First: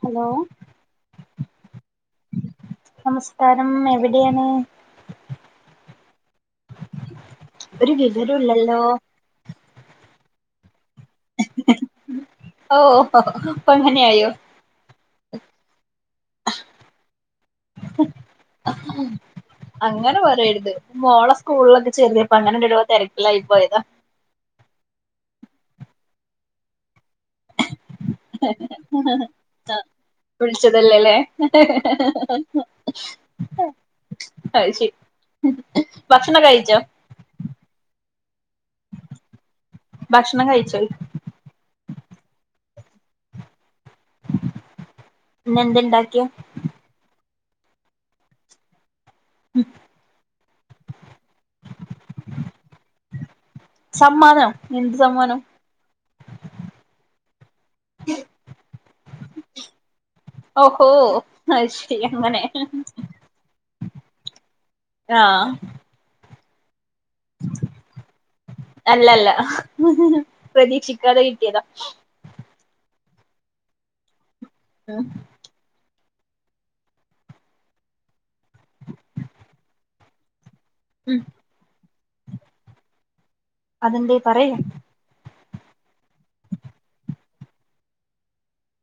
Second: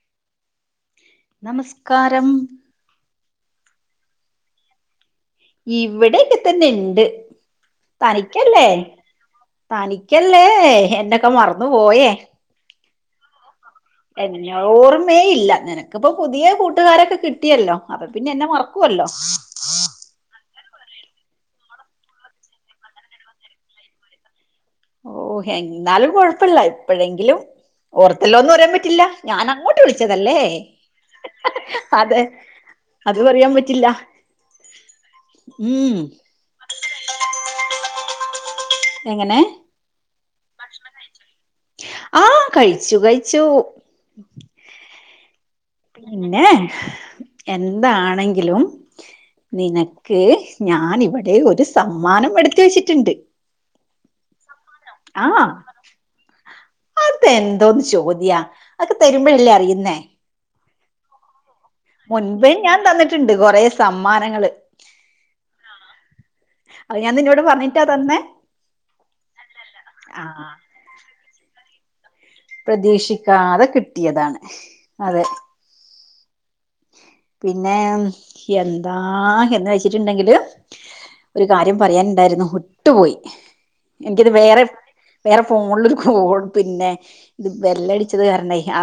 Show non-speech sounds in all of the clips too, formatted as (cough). Hello നമസ്കാരം നമസ്കാരം എവിടെയാണ് ഇവിടെക്കെ തന്നെ ഇണ്ട് ഒരു തനിക്കല്ലേ വിവരൂല്ലല്ലോ തനിക്കല്ലേ എന്നൊക്കെ മറ്ന്ന് പോയേ ഓഹ് എന്നെ ഓർമ്മേ ഇല്ല നിനക്ക്പ്പം പുതിയെ കൂട്ട്കാരൊക്കെ കിട്ടിയല്ലോ അപ്പോ പിന്നെ എന്നെ മറ ക്കുവല്ലോ അങ്ങനെ പറയര്ത് മോളെ സ്കൂൾലൊക്കെ ചേർത്തിയപ്പൊ അങ്ങനെന്തെരോ തെരക്കിലായ് പോയതാ ഓഹ് എന്നാലും കൊഴപ്പല്ല ഇപ്പഴെങ്കിലും ഓർത്തെല്ലോന്ന് പറയാൻ പറ്റില്ല ഞാനങ്ങോട്ട് വിളിച്ചതല്ലേ വിളിച്ചതല്ലേല്ലേ അതെ അത് പറയാൻ പറ്റില്ലാ അത് ശെരി ഭക്ഷണൊക്കെ കഴിച്ചോ എങ്ങെനെ ഭക്ഷണം കഴിച്ചോയ് ആഹ് കഴിച്ചു കഴിച്ചു ഇന്ന് എന്ത് ഇണ്ടാക്കിയെ പിന്നെ എന്താണെങ്കിലും നിനക്ക് ഞാൻ ഇവടെ ഒര് സമ്മാനം എട്ത്ത് വെച്ചിട്ട്ണ്ട് സമ്മാനം എന്ത് സമ്മാനം അത് എന്തോന്ന് ചോദ്യാ അതൊക്കെ തര്മ്പഴല്ലേ അറിയ്ന്നേ ഓഹോ അത് ശരി അങ്ങനെ മുൻപേ ഞാൻ തന്നിട്ടുണ്ട് കൊറെ സമ്മാനങ്ങൾ ആഹ് ആഹ് അല്ലല്ല ആഹ് പ്രതീക്ഷിക്കാതെ കിട്ടിയതാ പ്രതീക്ഷിക്കാതെ കിട്ടിയതാണ് ഉം അതേ പിന്നെ എന്താ എന്ന് വെച്ചിട്ടുണ്ടെങ്കില് ഉം ഒരു കാര്യം പറയാനുണ്ടായിരുന്നു വിട്ടുപോയി അതെന്തേ എനിക്കത് പറയ് വേറെ വേറെ ഫോണിൽ ഒരു കോൾ പിന്നെ ഇത് ബെല്ലടിച്ചത് കാരണേ ആ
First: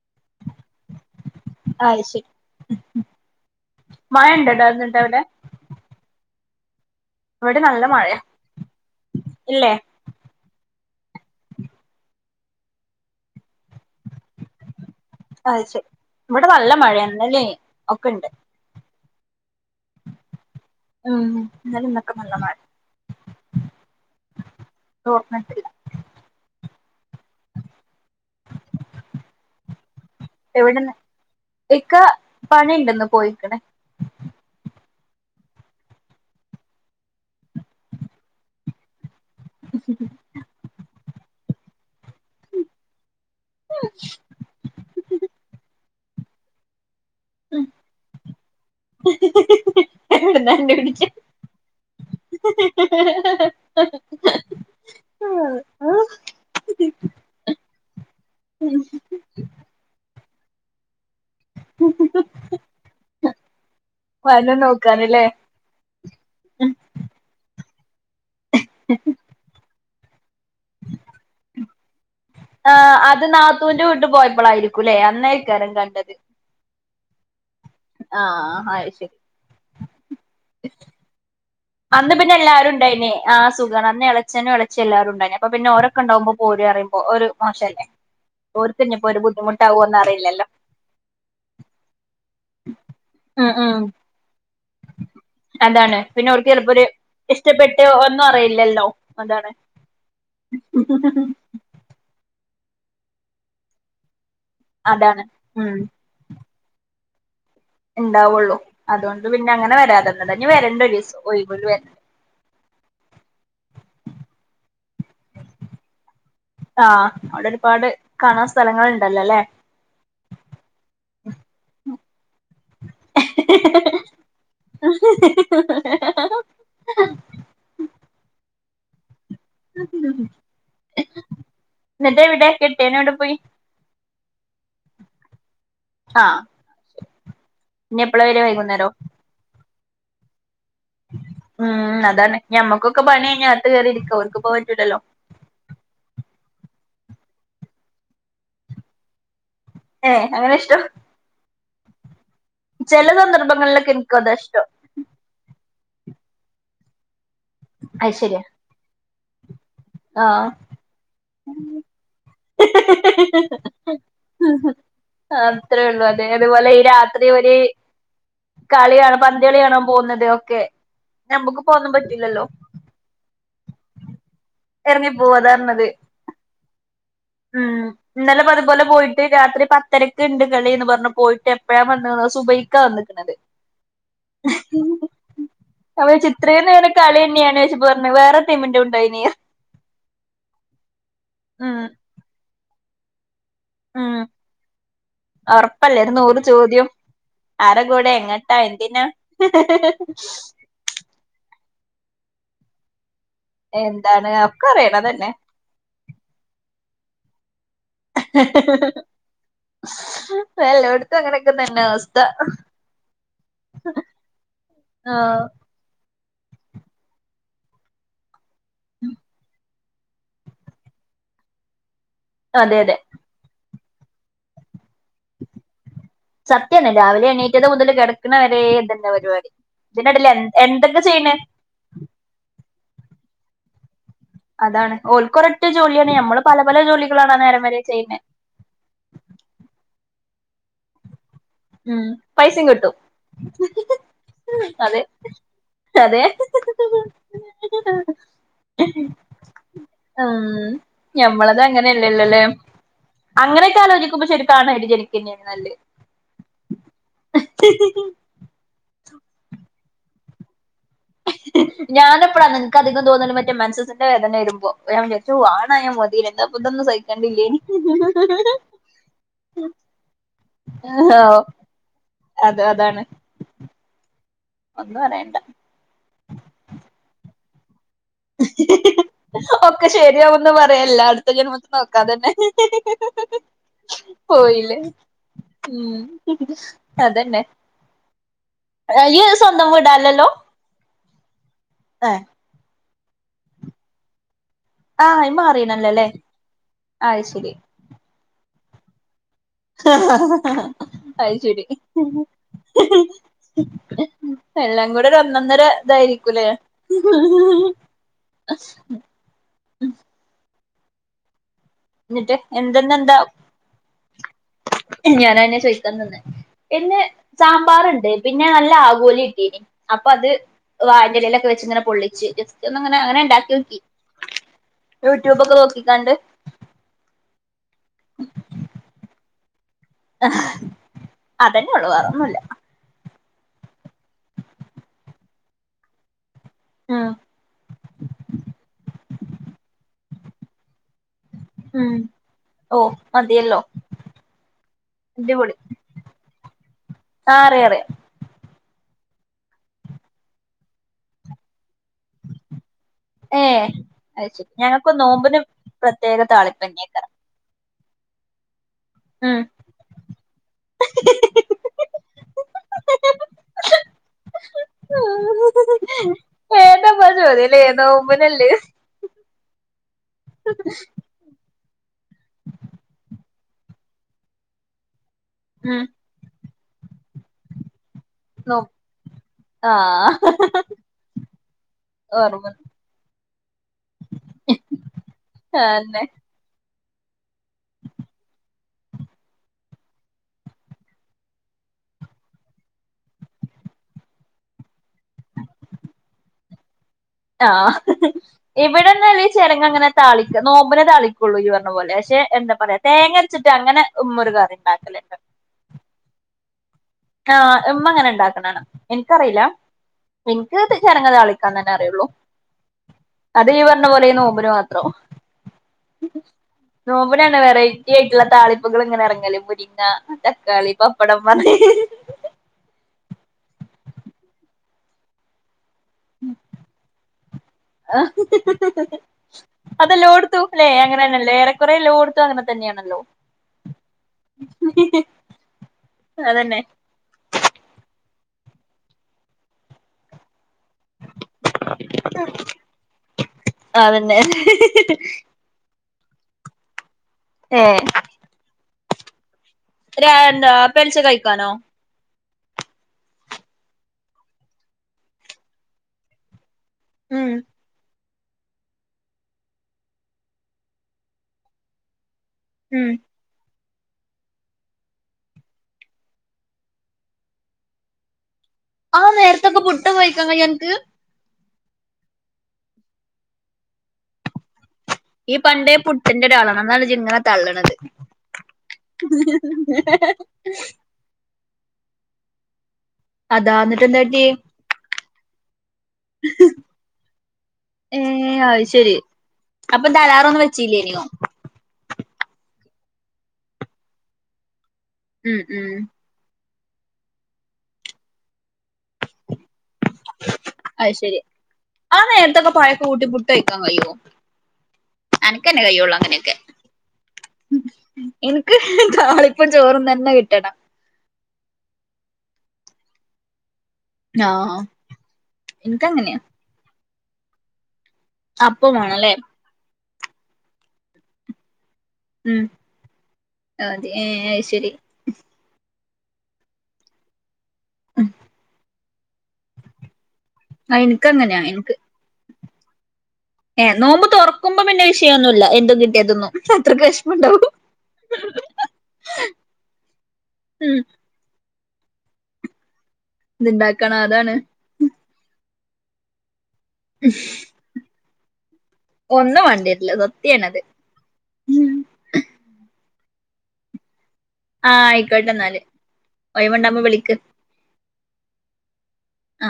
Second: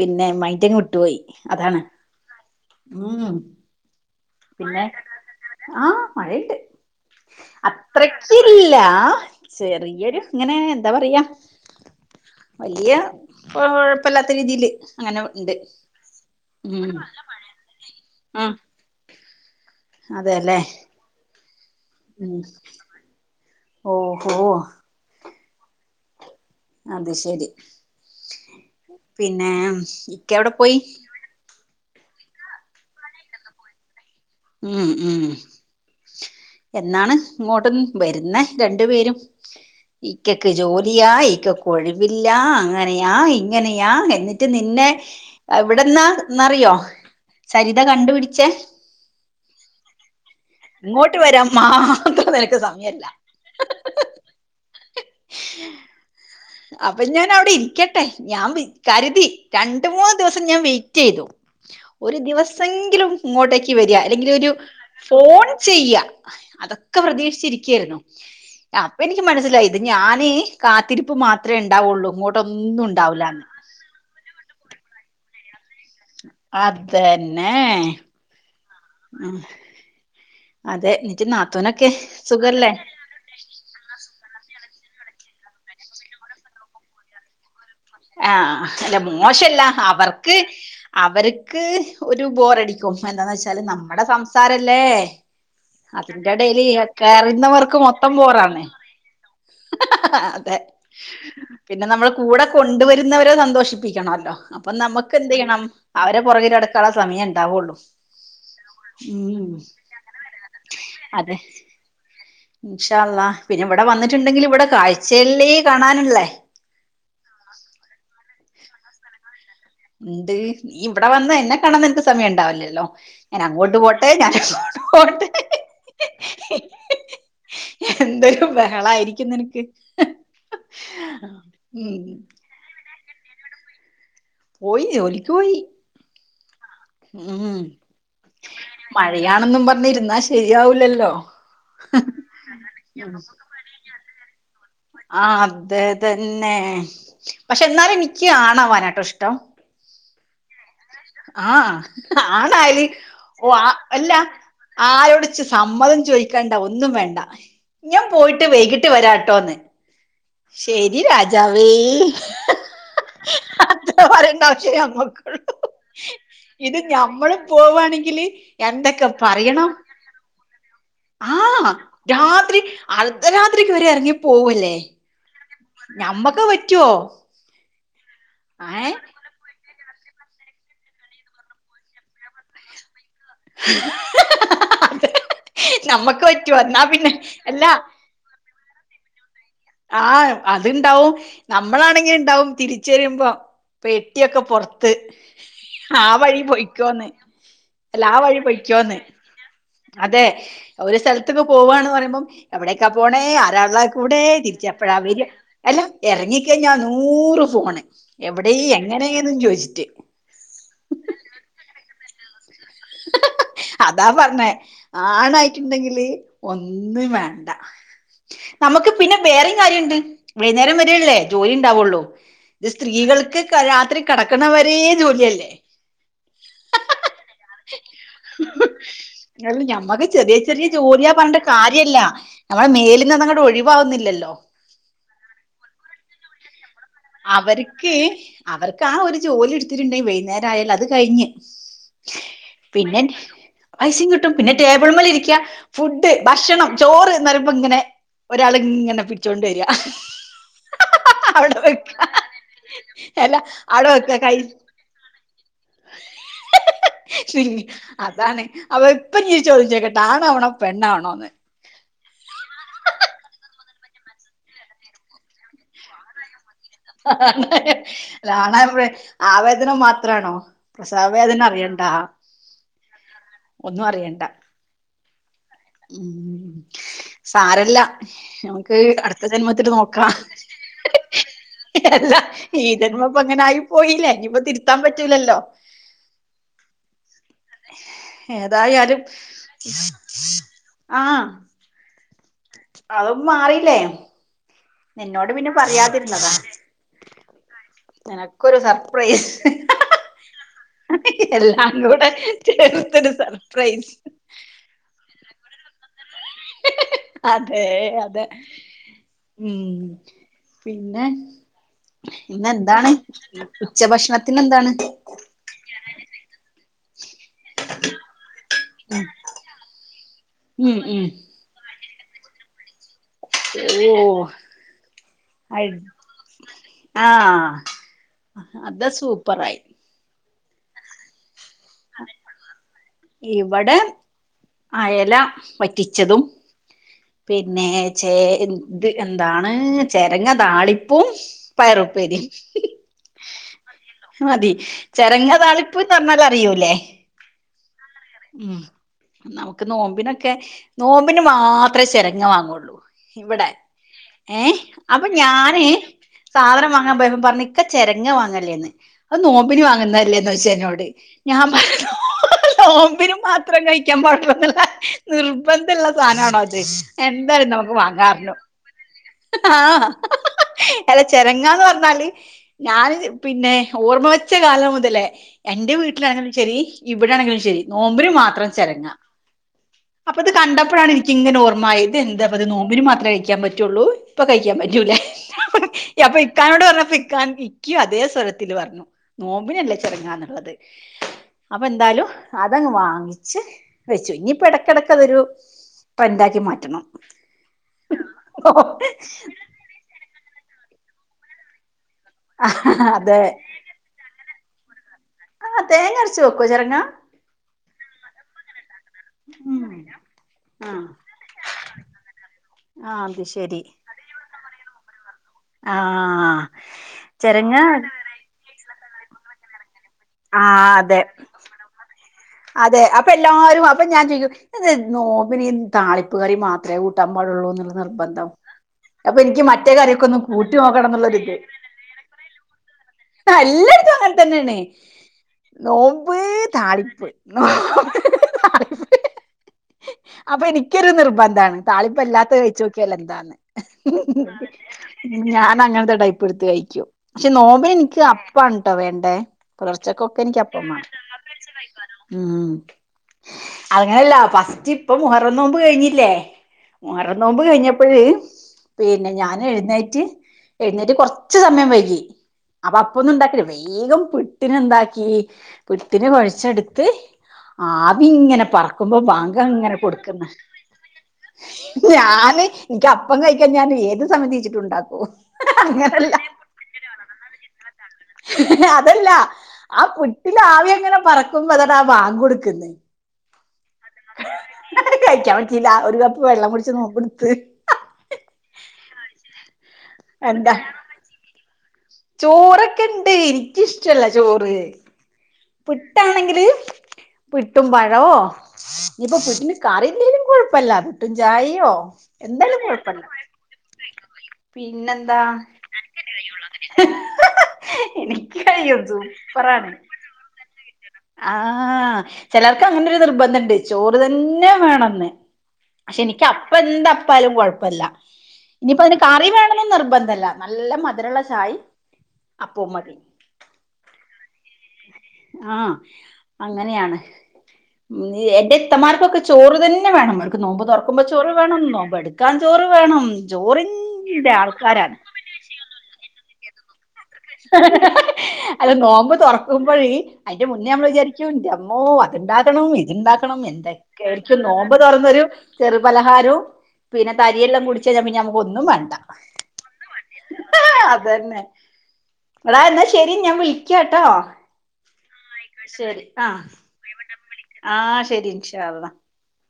പിന്നെ മൈൻഡ് അങ്ങ് വിട്ടുപോയി അതാണ് ശെ ഉം മഴ ഉണ്ടെ ഡാ എന്നട്ട് അവിടെ ആഹ മഴണ്ട് ഇവിടെ നല്ല മഴയാ അത്രക്കില്ല ഇല്ലേ ചെറിയൊരു ഇങ്ങനെ എന്താ പറയാ വലിയ കൊഴപ്പല്ലാത്ത രീതിയില് അങ്ങനെ ഉണ്ട് അത് ശരി ഇവിടെ നല്ല ഉം മഴയന്നല്ലേ ഒക്കെ ഇണ്ട് ആഹ് അതെല്ലേ ഉം ഇന്നലെ ഇന്നൊക്കെ ഉം നല്ല മഴ ഓഹോ തോർന്നിട്ടില്ല അത് ശരി പിന്നെ ഇക്ക എവിടെ പോയി ഇക്കാ പണി ഉണ്ട് ഇന്ന് പോയിക്ക്‌ണ് ഉം ഉം എന്നാണ് ഇങ്ങോട്ടൊന്ന് വരുന്നെ രണ്ടു പേരും ഇക്കക്ക് ജോലിയാ ഇക്കക്ക്‌ ഒഴിവില്ല അങ്ങനെയാ ഇ ങ്ങനെയാ എന്നിട്ട് നിന്നെ എവിടന്നാ എന്നറിയോ സരിത കണ്ടുപിടിച്ചേ എന്നോടെ നന്ന പിടിച്ച ഇങ്ങോട്ട് വരാൻ മാത്രം നിനക്ക് സമയല്ല (unintelligible) ഉ (inaudible) അപ്പൊ ഞാൻ അവിടെ ഇരിക്കട്ടെ ഞാൻ കരുതി രണ്ട് മൂന്ന് ദിവസം ഞാൻ വെയിറ്റ് ചെയ്തു ഒരു ദിവസെങ്കിലും ഇങ്ങോട്ടേക്ക് വരിക അല്ലെങ്കിൽ ഒരു വന്ന് നോക്കാനല്ലേ ഫോൺ ചെയ്യാ അതൊക്കെ പ്രതീക്ഷിച്ചിരിക്കായിരുന്നു അപ്പൊ എനിക്ക് മനസ്സിലായി ഞാന് കാത്തിരിപ്പ് മാത്രമേ ഉണ്ടാവുള്ളൂ ഇങ്ങോട്ട് ആ അത് നാത്തൂന്റെ വീട്ട് പോയപ്പോളായിരിക്കുംല്ലേ അന്നായിക്കാരം കണ്ടത് അതന്നെ ആഹ ആ ശരി ആ അതെ എൻ്റെ നാത്തൂനൊക്കെ സുഖല്ലേ ആഹ സുഖമാണ് അന്ന് ഇളച്ചനും ഇളചിയ്യും എല്ലാരും ഉണ്ടായി അപ്പ പിന്നെ ഓലോ ഒക്കെ ഉണ്ടാകുമ്പോ പോര് പറുമ്പോ ഒരു മോശലെ ആഹ് അല്ല മോശല്ല അവർക്ക് അറിയില്ലല്ലോ അവർക്ക് ഒരു ബോറടിക്കും എന്താന്ന് ഉം വെച്ചാല് ഉം നമ്മുടെ സംസാരല്ലേ അതാണ് പിന്നെ ഓർക്ക് അതിന്റെടയിൽ ചിലപ്പോ ഒരു കറിയുന്നവർക്ക് ഇഷ്ടപ്പെട്ട് മൊത്തം ഒന്നും പോറാണ് അറിയില്ലല്ലോ അതാണ് അതെ പിന്നെ നമ്മൾ കൂടെ കൊണ്ടുവരുന്നവരെ സന്തോഷിപ്പിക്കണല്ലോ അപ്പൊ നമുക്ക് അതാണ് എന്ത് ചെയ്യണം ഉം അവ ന്റെ പുറകെ നടക്കാൻ ഉള്ള സമയ ഉണ്ടാവുള്ളു. ഉണ്ടാവുള്ളൂ അതുകൊണ്ട് ഉം പിന്നെ അങ്ങനെ വരാതന്നതാ ഇനി വരണ്ട് ഒരു ദിവസം ഒയിവിന് ഇഷാ അള്ളാ പിന്നെ ഇവിടെ വന്നിട്ടുണ്ടെങ്കിൽ ഇവിടെ കാഴ്ചല്ലെ കാണാനുള്ളേ ആഹ് അവിടെ ഒരുപാട് കാണാൻ സ്ഥലങ്ങൾ ഉണ്ടല്ലോല്ലെ? ഉണ്ട് ഇവിടെ വന്ന് എന്നെ കാണാൻ നിനക്ക് സമയം ഉണ്ടാവില്ലല്ലോ? ഞാൻ അങ്ങോട്ട് പോട്ടെ ഞാൻ ഇങ്ങുട്ട് പോട്ടെ എന്തൊരു ബഹളായിരിക്കുന്നെ ഉം എന്നിട്ട് (inaudible) എവിടെ കെട്ടിയോൻ എവിടെ പോയി പോയി ജോലിക്ക് പോയി ആഹ് ഉം ഇനി എപ്പളാ വരാ വൈകുന്നേരോ മഴയാണെന്നും പറഞ്ഞിര്ന്നാ ശരിയാവൂലല് ഉം അതാണ് ഞമ്മക്കൊക്കെ പണ്യയ്ഞ്ഞാ അകത്ത് കേറിരിക്ക ഓല്ക്ക്പ്പോ അത് പറ്റൂലല്ലോ ആഹ് അതെ അതന്നെ പക്ഷെ എന്നാലും എനിക്ക് ആണാവാനാട്ടോ ഇഷ്ടം ഏഹ് അങ്ങനെ ഇഷ്ട്ടം ആഹ് ആണായല് ചെല ഓ ആ സന്ദർഭങ്ങളിലൊക്കെ അല്ല എനിക്കും അതാ ഇഷ്ടം ആരോട് ഇച്ച് സമ്മതം ചോയിക്കണ്ട ഒന്നും വേണ്ട ഞാൻ അത് ശരിയാ പോയിട്ട് വൈകിട്ട് വരാട്ടോന്ന് ആഹ് ശരി രാജാവേ അത് പറയേണ്ട ആവശ്യേ നമ്മക്കൊള്ളൂ അത്രേ ഉള്ളൂ അതെ അതുപോലെ ഇത് ഞമ്മള് പോവാണെങ്കില് എന്തൊക്കെ കളിയാണാ പന്തളി പറയണം കാണാ പോവുന്നത് ഒക്കെ ആഹ് ഞമ്മക്ക്പ്പോ അതോന്നും പറ്റൂലല്ലോ രാത്രി അർദ്ധരാത്രിക്ക് വരെ എറങ്ങി പോവല്ലേ എറങ്ങിപ്പോവാ അതെ ഞമ്മക്ക് പറ്റൊ ഇന്നലെ അത്പോലെ പോയിട്ട് രാത്രി പത്തരക്ക്ണ്ട് കളിന്ന് പറഞ്ഞ് പോയിട്ട് എപ്പഴാ വന്നത്ന്നോ സുബഹി ക്കാ വന്ന്ക്ക്ണത് അത് അപ്പൊ നമ്മക്ക് ഇത്ര പറ്റുവോ എന്നാ നേരം പിന്നെ അല്ല കളിന്ന്യാണോയിച്ചപ്പോ പറഞ്ഞ് വേറെ ടീമിന്റുണ്ടായിനി ആഹ് അത്ണ്ടാവും ഉം നമ്മളാണെങ്കി ഇണ്ടാവും തിരിച്ച് വരുമ്പോ ഉം പെട്ട്യോക്കെ പൊറത്ത് ഒറപ്പല്ലേ ആ ഒരു നൂറ് വഴി ചോദ്യം പോയ്ക്കോന്ന് ആരെ അല്ല കൂടെ ആ വഴി എങ്ങട്ടാ പൊയിക്കോന്ന് എന്തിനാ അതെ ഒരു സ്ഥലത്ത്ക്ക് പോവന്ന് പറയുമ്പം എവിടേക്കാ പോണേ ആരാള്ള കൂടെ എന്താണ് ഒക്കെ തിരിച്ച് എപ്പഴാ വെരാ അറിയണതന്നെ അല്ല എറങ്ങി കാഴിഞ്ഞാ നൂറ് ഫോണ് എവിടെ എങ്ങനെന്നു ചോയിച്ചിട്ട് എല്ലോട്ത്തും അങ്ങനെക്കെ തന്നെ അവസ്ഥ അതാ പറഞ്ഞേ ആഹ് ആണായിട്ട്ണ്ടെങ്കില് ഒന്നും വേണ്ട നമക്ക് പിന്നെ വേറേം കാര്യണ്ട് വൈന്നേരം വരെല്ലേ ജോലിണ്ടാവൊള്ളൂ ഇത് അതെ അതെ സ്ത്രീകൾക്ക് രാത്രി കെടക്കണവരേം ജോല്യല്ലേ സത്യാണ് രാവിലെ എണീ റ്റത് മുതല് കെടക്ക്ണ വരെ ഇതന്നെ പരിപാടി അല്ല ഇതിനെടേല് എ എന്തൊക്കെ ചെയ്യ്ണെ ഇല്ല്യല്ല നമ്മളെ മേല്ന്നതങ്ങ് ഒഴിവാവ്ന്നില്ലല്ലോ അതാണ് ഓൽക്കൊരൊറ്റ ജോല്യാണ് ഞമ്മള് പല പല ജോലികളാണ് ആ നേരം വരെ അവർക്ക് ചെയ്യ്ണെ അവർക്ക് ആ ഒരു ജോലി എട്ത്തിട്ട്ണ്ടെങ്കില് വൈന്നേരായാല് അത് കയിഞ്ഞ് ഉം പൈസയും കിട്ടും പിന്നെ പൈസിം കിട്ടും പിന്നെ അതെ ടേബിള്മ്മല് ഇരിക്കാ ഫുഡ് അതെ ഭക്ഷണം ചോറ്ന്ന്റിമ്പോ ഇങ്ങനെ ഒരാള് ഇങ്ങനെ പിടിച്ചോണ്ട് വെര ഉം ഞമ്മളത് അങ്ങനെ ലല്ലോലേ അല്ല അങ്ങനെക്കെ അവിടെ ആലോചിക്കുമ്പോ ശരിക്ക് ആണായിട്ട് ജനിക്ക്ന്യ നല്ലത് ശെരി അതാണ് അപ്പൊ ഇപ്പഞ്ഞ് ഈ ചോദ്യം ചോയ്ക്കട്ടെ ആണാവണോ പെണ്ണാവണോന്ന് ഞാന് എപ്പഴാ എനിക്ക് അധികം തോന്നല് മറ്റേ മെൻസസിന്റെ വേദന വരുമ്പോ ഞാന് വിചാരിച്ചും ആണായാ മതേനു ആണായ അല്ല ആണാവുമ്പളെ ആ വേദന മാത്രാണോ പ്രസവ വേദന അറിയണ്ടാ അതെ അതാണ് ഒന്നും അറിയണ്ട ഒന്നു അറിയണ്ട ഉം സാരല്ല ഞമ്മക്ക് അട്ത്ത ജന്മത്തില് ഒക്കെ നോക്കാം ശരിയാവുന്ന് പറയല്ല അടുത്ത ജന്മത്തിൽ എല്ല നോക്കാതന്നെ ഈ ജൻമം ഇപ്പൊ അങ്ങനെ ആയി പോയില്ലേ ഇനിയിപ്പോ പോയില്ലേ തിര്ത്താൻ പറ്റൂലല്ലോ ഉം അതെന്നെ ഏതായാലും വീടാല്ലല്ലോ ആഹ് ഏഹ് അതപ്പോ മാറില്ലേ? ആഹ് അത് മാറീണല്ലോല്ലേ ആയ് ശരി നിനക്കൊരു സർപ്രൈസ് അയ് ശരി എല്ലാം കൂടെ ചേർത്തൊരു സർപ്രൈസ് എല്ലാം കൂടെ ഒരു ഒന്നൊന്നര ഇതായിരിക്കൂലേ? അതെ അതെ ഉം പിന്നെ എന്നിട്ട് പിന്നെന്താണ് എന്തെന്നെന്താ ഉച്ചഭക്ഷണത്തിന് എന്താണ്? ഞാനയ്നന്നെ ചോയ് ഇന്ന് സാമ്പാറിണ്ട് പിന്നെ നല്ല ആവോലി കിട്ടീനി അപ്പൊ അത് ഉം ഉം വാഴേൻ്റെ എലേലൊക്കെ വെച്ച് ഇങ്ങനെ പൊള്ളിച്ച് ജസ്റ്റ് ജസ്റ്റ് ഒന്നങ്ങനെ അങ്ങനെ ഉണ്ടാക്കി നോക്കി ഓ യൂട്യൂബ് ഒക്കെ അട് നോക്കിക്കണ്ട് ആഹ് അത് സൂപ്പറായി അതന്നെ ഉള്ളൂ വേറൊന്നൂല ഇവടെ അയല വറ്റിച്ചതും ആഹ് പിന്നെ ചേ എന്താണ് ചെരങ്ങ താളിപ്പും ഉം പയറുപ്പേരീം ഓ മതിയല്ലോ മതി ചരങ്ങ അടിപൊളി താളിപ്പ് ന്ന് പറഞ്ഞാല് അത യൂലേ ആ അറിയാ അറിയാ ഉം നമുക്ക് നോമ്പിനൊക്കെ നോമ്പിന് മാത്രേ ചെരങ്ങ വാങ്ങുള്ളൂ ഏ ഇവിടെ അത് ശരി ഏഹ് ഞങ്ങൾക്ക് അപ്പൊ നോമ്പിന് ഞാന് പ്രത്യേക സാധനം വാങ്ങാ താളിപ്പന്നേക്കാരം പോയപ്പ പറഞ്ഞ ക്ക ചെരങ്ങ വാങ്ങലേന്ന് അത് ഉം നോമ്പിന് വാങ്ങുന്നതല്ലേന്ന് ചോയ്ച്ച് എന്നോട് ഞാൻ പറ നോ നോമ്പിന് മാത്രം കഴിക്കാൻ പാടൊന്നുള്ള നിർബന്ധള്ള സാനണോ അത് ഏതാപ്പ എന്തായാലും ചോദ്യല്ലേ നമുക്കു വാങ്ങാറഞ്ഞു നോമ്പിനല്ലേ ആഹ് അല്ല ചെരങ്ങാന്ന് പറഞ്ഞാല് ഞാനിത് പിന്നെ ഓർമ്മ വെച്ച കാലം മുതലെ എന്റെ ഉം വീട്ട ആണെങ്കിലും ശെരി ഇവിടെ ആണെങ്കിലുംശെരി നോമ്പിന് മാത്രം നോ ചെരങ്ങ ആഹ് അപ്പൊ ഇത് കണ്ടപ്പോഴാണ് എനിക്കിങ്ങനെ ഓർമ്മ ആയത് ഇത് എന്താന്തപ്പത് ഓർമ്മ നോ നോമ്പിന് മാത്രമേ കഴിക്കാൻ പറ്റുള്ളൂ ഇപ്പൊ കഴിക്കാൻ പറ്റൂല അന്നെ അപ്പൊ ഇക്കാനോട് പറഞ്ഞപ്പ ഇക്ക ഇക്കയും അതേ സ്വരത്തില് പറഞ്ഞു നോമ്പിനല്ലേ ചോരങ്ങാന്നുള്ളത് അപ്പൊ എന്തായാലും അതങ്ങ് വാങ്ങിച്ച് വെച്ചു ഇനിയിപ്പ എടക്കെടക്ക് അതൊരു ട്രൻ്റാക്കി മാറ്റണം ആ ഹ് ഓ ഇവിടെന്നല്ല ചെരങ്ങങ്ങനെ താളിക്ക നോമ്പിനെ താളിക്കുള്ളൂ യ് പറഞ്ഞ പോലെ പക്ഷെ എന്താ പറയാ അതെ തേങ്ങരച്ചിട്ട് അങ്ങനെ ഉമ്മ ഒരുകറി ണ്ടാക്കലിണ്ട് ആ തേങ്ങ അരച് വെക്കോ ചെരങ്ങാ ആഹ് ഉമ്മ അങ്ങനെ ണ്ടാക്കണക്കാണ എനിക്കറിയില്ല ഉം ആ എനക്ക്ത് ചെരങ്ങ താളിക്കാൻ തന്നെ അറിയുള്ളൂ ആ അത് ശരി ഇവ അർണപോലെ നോമ്പിന് മാത്രം ആ നോമ്പിനെന്നെ ചെരങ്ങ വെറൈറ്റിടിയായി റ്റ്ള്ള താളിപ്പുകൾ ഇങ്ങനെ ഇറങ്ങൽ മുരിങ്ങ ആ തക്കാളി അതെ പപ്പടം മ അതെ അപ്പൊ എല്ലാരും അപ്പൊ ഞാൻ ചോദിക്കു ദെന്താ നോമ്പിന് താളിപ്പ് കറി മാത്രമേ കൂട്ടാൻ പാടുള്ളൂന്നു നിർബന്ധം അപ്പൊ എനിക്ക് മറ്റേ കറിയൊക്കെ ഒന്ന് കൂ ലേ അങ്ങന തന്നെയല്ലേ ഏറെേ കൊറേ ലോടുത്തും അങ്ങനെ തന്നെയാണല്ലോ എല്ലായിടും അങ്ങനെ തന്നെയണേ നോമ്പ് അതന്നെ താളിപ്പ് അപ്പൊ എനിക്കൊരു നിർബന്താണ് താളിപ്പല്ലാത്ത കഴിചോക്കിയാൽ എന്താന്ന് അതന്നെ ഞാനങ്ങനത്തെടയ് ടുത്ത് കഴിക്കൂ പക്ഷെ നോമ്പിന് ഏഹ് എനിക്ക് അപ്പണ്ട്ടോ വേണ്ടേ പുലർച്ചക്കൊക്കെ (unintelligible) പെലിച്ച കഴിക്കാനോ മ് അങ്ങനെയല്ല ഫസ്റ്റ് ഇപ്പ മുഹറം നോമ്പ് കഴിഞ്ഞില്ലേ മുഹറം ഉം നോമ്പ് കഴിഞ്ഞപ്പോഴ് പിന്നെ ഞാൻ എഴുന്നേറ്റ് എഴുന്നേറ്റ് കുറച് സമയം വൈകി അപ്പൊ ഉം അപ്പോന്നും ഉണ്ടാക്കില്ല വേ വേഗം പുട്ടിനെന്താക്കി പുട്ടിനു കുഴച്ചെടു ത്ത് ആവി ഇങ്ങനെ പറക്കുമ്പോ ആ നേരത്തൊക്കെ ബാങ്കങ്ങനെ പുട്ട് കഴിക്കാൻ കൊടുക്കുന്ന് കഴിയോ അൻക്ക് ഞാന് നിക് അപ്പം കഴിക്കാൻ ഞാൻ ഏത് സമയതിച്ചിട്ടുണ്ടാ ഈ പണ്ടേ പുട്ട്ന്റെരാളാണ്എന്നാണ് ജിങ്ങനെ തള്ളണത് അതല്ല ആ പുട്ടില് ആവി അങ്ങനെ പറക്കുമ്പോ അതാടെ ആ ബാങ്ക് കൊടുക്കുന്നത് അതാ ന്ന് കഴിക്കാൻ പറ്റില്ല ഒരു കപ്പ് വെള്ളം കുടിച്ച് നോമ്പ് എടുത്ത് ഏ അത് ശരി അപ്പന്താ അലാറം വെച്ചല്ലേനിയോ ചോറൊക്കെണ്ട് എനിക്കിഷ്ടല്ല ചോറ് ഉം ഉം പിട്ടാണെങ്കില് പിട്ടും പഴോ നീപ്പോ പിട്ടിന് കറി എന്തേലും കൊഴപ്പല്ല അത് പുട്ടും ശെരി ചായയോ ആ നേരത്തൊക്കെ എന്തായാലും പഴൊക്കെ കൊഴപ്പല്ല കൂട്ടി പുട്ട് കഴിക്കാൻ കഴിയോ പിന്നെന്താ അനക്കന്നെ കഴിയൊള്ളു അങ്ങനെക്കെ എനിക്ക് താളിപ്പും ചോറും തന്നെ കിട്ടണം ആഹ ചിലർക്കങ്ങനെ ഒരു നിർബന്ധുണ്ട് ചോറ് തന്നെ ആഹ് വേണംന്ന് പക്ഷെ ഇൻക്കങ്ങനെയാ എനിക്ക് അപ്പ എന്താപ്പാലും കൊഴപ്പില്ല അപ്പം ഇനിപ്പോ അതിന് വാണല്ലേ കറി വേണംന്ന് നിർബന്ധല്ല നല്ല മധുരള്ള ചായ മ് അതെ ഏ അത് ശരി ആഹ് അങ്ങനെയാണ് എന്റെ ഇത്തമാർകൊക്കെ ചോറ് തന്നെ വേണം അവർക്ക് നോമ്പ് ആ തുറക്കുമ്പോ ചോറ് എനിക്കങ്ങനെയാ വേണം എനിക്ക് നോമ്പെടു ടുക്കാൻ ചോറ് വേണം ചോറിന്റെ ആൾക്കാരാണ് ഒന്നുല്ല എന്തും കിട്ടിയാൽ തിന്നും നികത്റെക് വിശപ്പ് ഹ് ഹ ഹ അത് നോമ്പ് തുറക്കുമ്പോഴ് അതിന്റെ മുന്നേ ഉം നമ്മൾ വിചാരിക്ക അയ്യോ ൻ്റമ്മോ അത്ണ്ടാക്കണം ഇത്ണ്ടാക്കണം ഇത്ണ്ടാക്കണം എന്തൊക്കെയ അതാണ് ആയിരിക്കും നോ മ്പ് തൊറന്നൊരു ചെറുപലഹാരവും പിന്നെ തരിയെല്ലാം കുടിച്ചയിഞ പിന്നെ നമക്ക് ഒന്നും വേണ്ട ഒന്നും വേണ്ടിവരില്ല സത്യാണത് അതന്നെ ഹ് ഹ ഉം അടാ ന്നാ ശെരി ഞാൻ വിളിക്ക ട്ടോ ആഹ് ആയിക്കോട്ടന്നാല് ഒയ് വുണ്ടാവുമ്പോ വിളിക്ക് ആഹ ശരി ഇൻഷാള്ളാ ആ